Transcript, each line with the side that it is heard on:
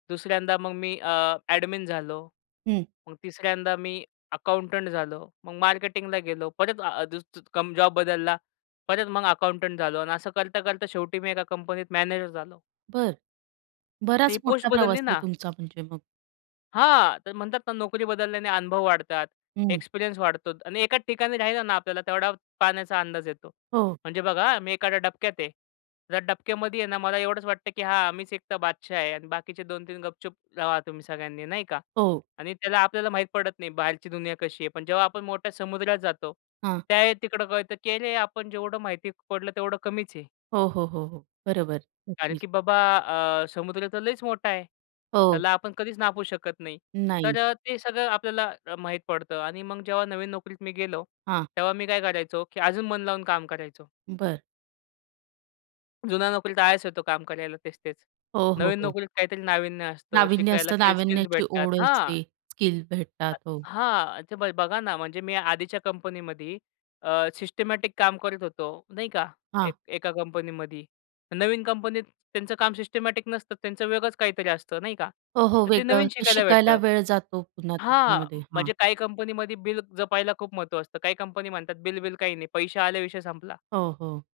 left: दुसऱ्यांदा मग मी अ, ॲडमिन झालो.
right: हं.
left: मग तिसऱ्यांदा मी अकाउंटंट झालो. मग मार्केटिंगला गेलो. परत अ, दूस कम जॉब बदलला. परत मग अकाउंटंट झालो आणि असं करता-करता शेवटी मी एका कंपनीत मॅनेजर झालो.
right: बरं.
left: ती
right: बराच
left: पोस्ट
right: मोठा प्रवास
left: बदलली
right: आहे
left: ना.
right: तुमचा म्हणजे मग.
left: हां, तर म्हणतात ना नोकरी बदलल्याने अनुभव वाढतात.
right: हं.
left: एक्सपिरियन्स वाढतो. आणि एकाच ठिकाणी राहिला ना, आपल्याला तेवढा पाण्याचा अंदाज येतो.
right: हो.
left: म्हणजे बघा हा, मी एखाद्या डबक्यात आहे. जर डबक्यामधी आहे ना, मला एवढंच वाटतं की हां, मीच एकटा बादशहा आहे आणि बाकीचे 2-3 गपचूप रहा, तुम्ही सगळ्यांनी नाही का?
right: हो.
left: आणि त्याला आपल्याला माहीत पडत नाही, बाहेरची दुनिया कशी आहे? पण जेव्हा आपण मोठ्या समुद्रात जातो.
right: हां.
left: त्यावेळी तिकडं कळतं, की "अरे! आपण जेवढं माहिती पडलं, तेवढं कमीच आहे."
right: हो, हो, हो, हो. बरोबर.
left: "कारण
right: नक्कीच.
left: की बाबा अ, समुद्र तर लईच मोठा आहे.
right: हो.
left: त्याला आपण कधीच नापूू शकत नाही."
right: नाही.
left: तर अ, ते सगळं आपल्याला अ, माहीत पडतं आणि मग जेव्हा नवीन नोकरीत मी गेलो.
right: हां.
left: तेव्हा मी काय करायचो? की अजून मन लावून काम करायचो.
right: बरं.
left: जुन्या नोकरीत आळस येतो काम करायला तेच-तेच.
right: हो, हो,
left: नवीन
right: हो.
left: नोकरीत काहीतरी नाविन्य असतं,
right: नाविन्य
left: शिकायला
right: असतं.
left: काही स्किल्स
right: नावीन्याची
left: भेटतात
right: ओढ
left: हां.
right: असते. स्किल भेटतात
left: अ,
right: हो.
left: हां. ते ब बघा ना, म्हणजे मी आधीच्या कंपनीमध्ये अ, सिस्टिमॅटिक काम करत होतो. नाही का?
right: हां.
left: एक एका कंपनीमध्ये. नवीन कंपनीत त्यांचं काम सिस्टिमॅटिक नसतं, त्यांचं वेगळच काहीतरी असतं नाही का?
right: हो, हो.
left: तर ते नवीन
right: वेगळं ते
left: शिकायला
right: शिकायला
left: भेटतं
right: वेळ जातो पुन्हा
left: हां,
right: त्याच्यामध्ये हां.
left: म्हणजे काही कंपनीमध्ये बिल जपायला खूप महत्व असतं. काही कंपनी म्हणतात बिल-विल काही नाही. पैसे आले विषय संपला.
right: हो, हो.